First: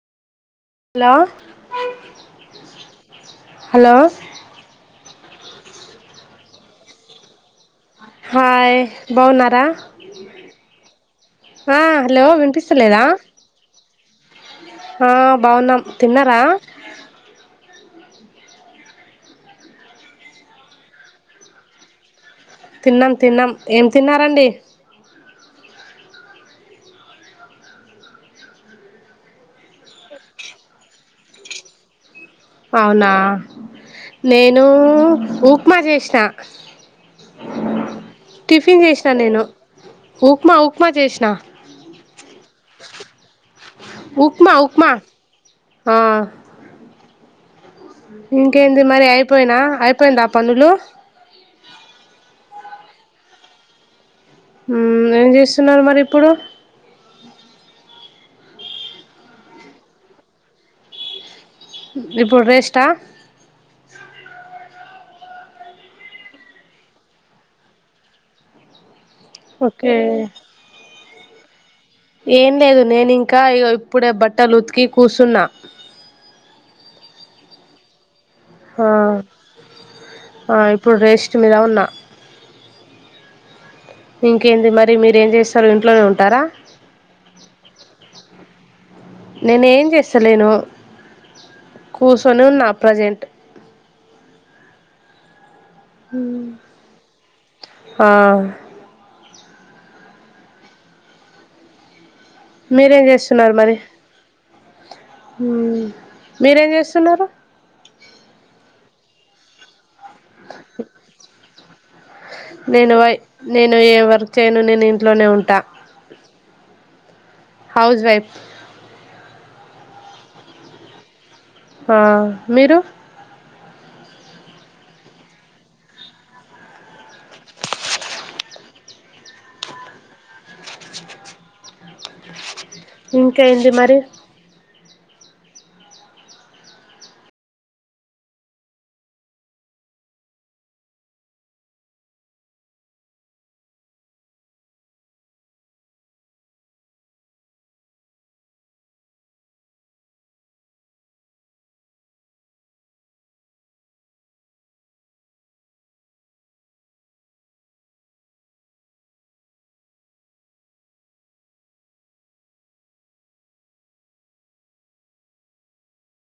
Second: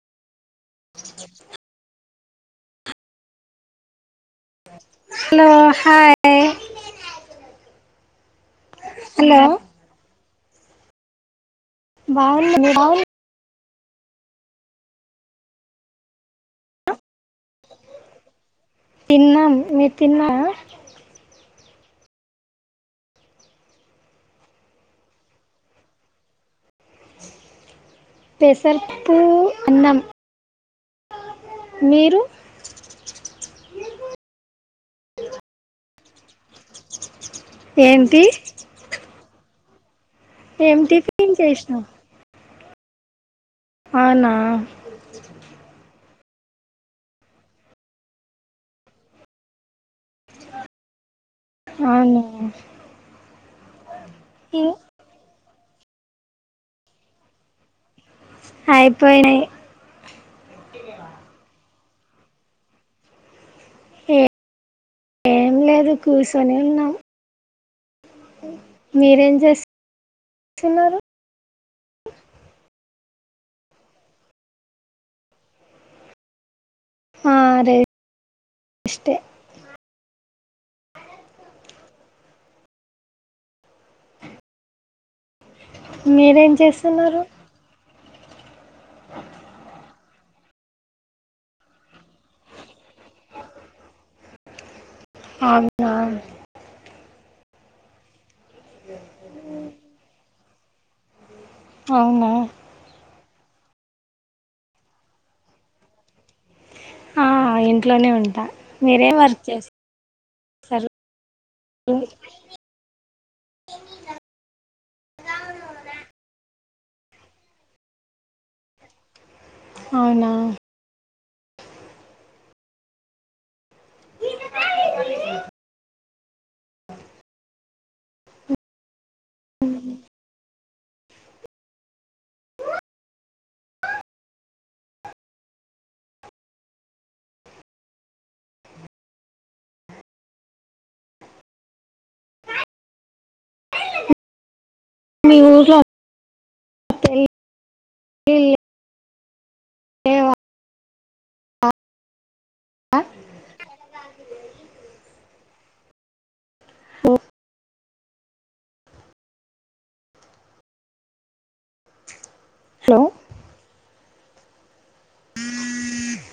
Hello hello hello hi hi hello బావున్నారా? ఆ hello బాగున్నా మీరు బాగు వినిపిస్తలేదా? ఆ బాగున్నాం తిన్నారా? తిన్నాం మీరు తిన్నారా? తిన్నాం తిన్నాం ఏం తిన్నారండి? పెసర్పు అన్నం మీరు అవ్నా? నేనూ ఉప్మా చేస్నా ఏంటి టిఫిన్ చేసినా నేను ఉప్మా ఏం ఉప్మా చేసినా టిఫిన్ చేసినావు అవునా ఉప్మా ఉప్మా ఆ ఇంకేంది మరి అయిపోయినా అయిపోయింది పనులు అ ఉమ్ ఏం చేస్తున్నారు మరి ఇప్పుడు ఐపేనాయ్. ఇప్పుడు రేస్టా ఏ ఏం లేదు కూసొనె ఉన్నాం. మీరేం ఓకే చేస్తున్నారు? ఏం లేదు నేనింకా ఇగొ ఇప్పుడే బట్టలు ఉతికి కూసున్నా. ఆ రే ఆ ఆ ఇప్పుడు రేస్ట్ మీద ఉన్న ఇంకేంది మరి మీరు ఏం చేస్తారు ఇంట్లోనే ఉంటారా? మీరేం చేస్తున్నారు నేను ఏం చేస్తలేను. కూసొని ఉన్నా ప్రజెంట్ అవునా ఉమ్ ఆ ఇ అవును. మీరేం చేస్తున్నారు మరి ఉమ్ మీరేం చేస్తున్నారు? ఆ ఇంట్లోనే మీరేం వర్క్ చేస్ సర్ నేను వై నేను ఏ వర్క్ ఎయ్ను నేను ఇంట్లోనే ఉంటా. హౌస్ వైఫ్ అవునా? ఆ మీరు సరే ఇంకా ఏన్ది మరి మీ ఊర్లో ఏ ఏ [inaudible] ఆ [inaudible] ఓ హలో మ్మ్